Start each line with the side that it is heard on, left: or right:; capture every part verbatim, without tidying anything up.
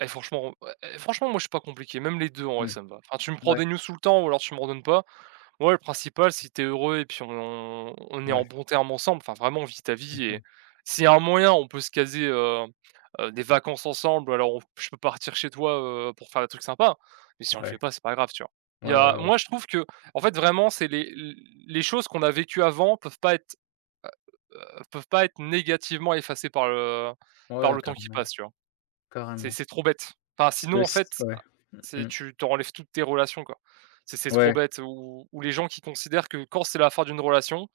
right: Eh franchement, eh eh, franchement, moi, je suis pas compliqué, même les deux, en vrai,
left: Mmh.
right: ça me va, enfin, tu me prends des
left: Ouais.
right: news tout le temps ou alors tu m'en donnes pas. Ouais, le principal, si tu es heureux et puis on on est en
left: Ouais.
right: bon terme ensemble, enfin vraiment vit ta
left: Mmh
right: vie et
left: mh.
right: s'il y a un moyen, on peut se caser, heu heu, des vacances ensemble alors on p je peux partir chez toi, heu, pour faire des trucs sympas mais si on le fait
left: Ouais.
right: pas, c'est pas grave, tu vois?
left: Ouais,
right: Il y a
left: ouais, ouais.
right: moi, je trouve qu'en fait, vraiment, c'est les l les choses qu'on a vécu avant peuvent pas être, heu heu, peuvent pas être négativement effacées par le par
left: Ouais,
right: le temps qui
left: carrément.
right: passe, tu vois? C'est
left: Carrément.
right: c'est trop bête, enfin,
left: C'est
right: sinon en
left: aussi
right: fait,
left: ouais, mmh
right: c'est
left: mh.
right: tu tu en enlèves toutes tes relations, quoi. C'est c'est trop
left: Ouais.
right: bête ou ou les gens qui considèrent que quand c'est la fin d'une relation,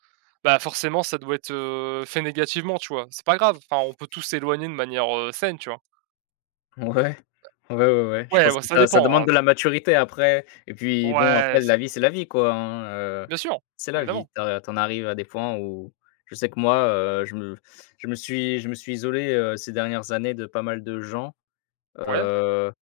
right: bah, forcément, ça doit être, heu, fait négativement, tu vois? C'est pas grave, enfin, on peut tous s'éloigner de manière, heu, saine, tu vois?
left: Ouais. Ouais, ouais, ouais, je
right: Ouais,
left: pense
right: ouais,
left: que
right: ça
left: ça, ça
right: dépend,
left: demande
right: hein.
left: de la maturité après et puis bon,
right: Ouais,
left: après
right: ça
left: la vie, c'est la vie, quoi, hein, heu,
right: Bien sûr,
left: c'est la vie
right: évidemment!
left: tu as tu en arrives à des points où je sais que, moi, heu, je me je me suis je me suis isolé, heu, ces dernières années de pas mal de gens,
right: Ouais.
left: heu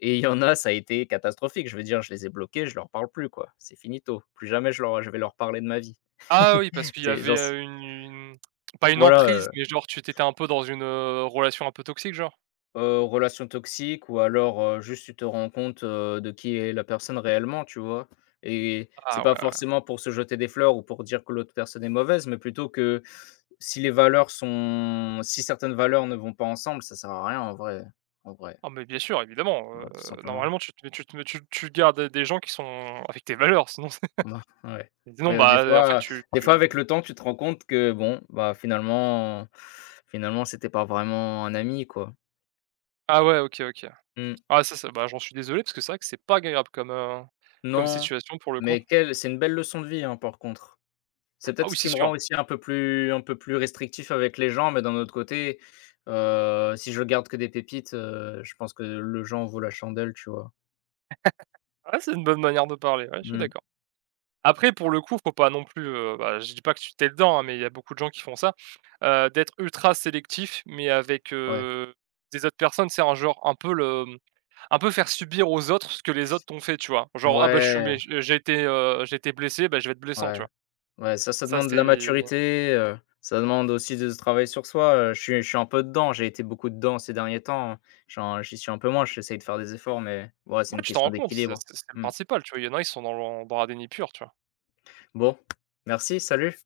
left: et il y en a, ça a été catastrophique, je veux dire, je les ai bloqués, je leur parle plus, quoi. C'est finito, plus jamais je leur je vais leur parler de ma vie.
right: Ah oui, parce qu'il y
left: C'est
right: avait,
left: gens c'est
right: heu, une une pas une
left: Ouais, ouais,
right: emprise
left: ouais.
right: mais, genre, tu tu étais un peu dans une, heu, relation un peu toxique, genre?
left: Heu, relation toxique ou alors, heu, juste, tu te rends compte, heu, de qui est la personne réellement, tu vois? Et c'est
right: Ah ouais,
left: pas
right: ouais.
left: forcément pour se jeter des fleurs ou pour dire que l'autre personne est mauvaise mais plutôt que si les valeurs sont si certaines valeurs ne vont pas ensemble, ça sert à rien en vrai. En vrai.
right: Ah mais bien sûr, évidemment, heu,
left: Bah, tout simplement.
right: normalement, tu te tu te tu tu gardes des gens qui sont avec tes valeurs sinon c'est
left: Ben, ouais,
right: sinon,
left: ouais, des
right: bah, en fait,
left: fois
right: tu
left: des fois, avec
right: tu
left: le temps, tu te rends compte que, bon, bah, finalement finalement, c'était pas vraiment un ami, quoi.
right: Ah ouais, OK OK.
left: Mmh.
right: Ah, ça c'est ben, j'en suis désolé parce que c'est vrai que c'est pas agréable comme, heu, comme
left: Non,
right: situation pour le coup.
left: mais quelle c'est une belle leçon de vie, hein, par contre. C'est
right: Ah
left: peut-être
right: oui,
left: ce
right: c'est
left: qui me
right: sûr!
left: rend un peu plus un peu plus restrictif avec les gens mais d'un autre côté, heu, si je garde que des pépites, heu, je pense que le jeu en vaut la chandelle, tu vois?
right: Ouais, c'est une bonne manière de parler, ouais, je suis
left: Mmh.
right: d'accord. Après, pour le coup, il faut pas non plus, heu, bah, je dis pas que tu tu es dedans, hein, mais il y a beaucoup de gens qui font ça, heu, d'être ultra sélectif mais avec,
left: Ouais.
right: heu, des autres personnes, tu sais, en, genre, un peu le un peu faire subir aux autres ce que les autres t'ont fait, tu vois? Genre: «Ah, bah, je suis
left: Ouais!
right: méch j'ai été, heu, j'ai été blessé, beh, je vais être blessant», tu
left: Ouais,
right: vois,
left: ouais, ça ça
right: ça,
left: demande de la
right: c'est
left: maturité, heu, ça demande aussi de c travailler sur soi, heu, je suis je suis un peu dedans, j'ai été beaucoup dedans ces derniers temps, hein. J'en j'y suis un peu moins, j'essaie de faire des efforts mais ouais, c'est
right: Ouais,
left: une
right: tu t'en
left: question
right: rends compte, c'est
left: d'équilibre,
right: c'est c'est le
left: mmh.
right: principal, tu vois, il y en a ils sont dans dans un déni pur, tu vois?
left: Bon, merci, salut.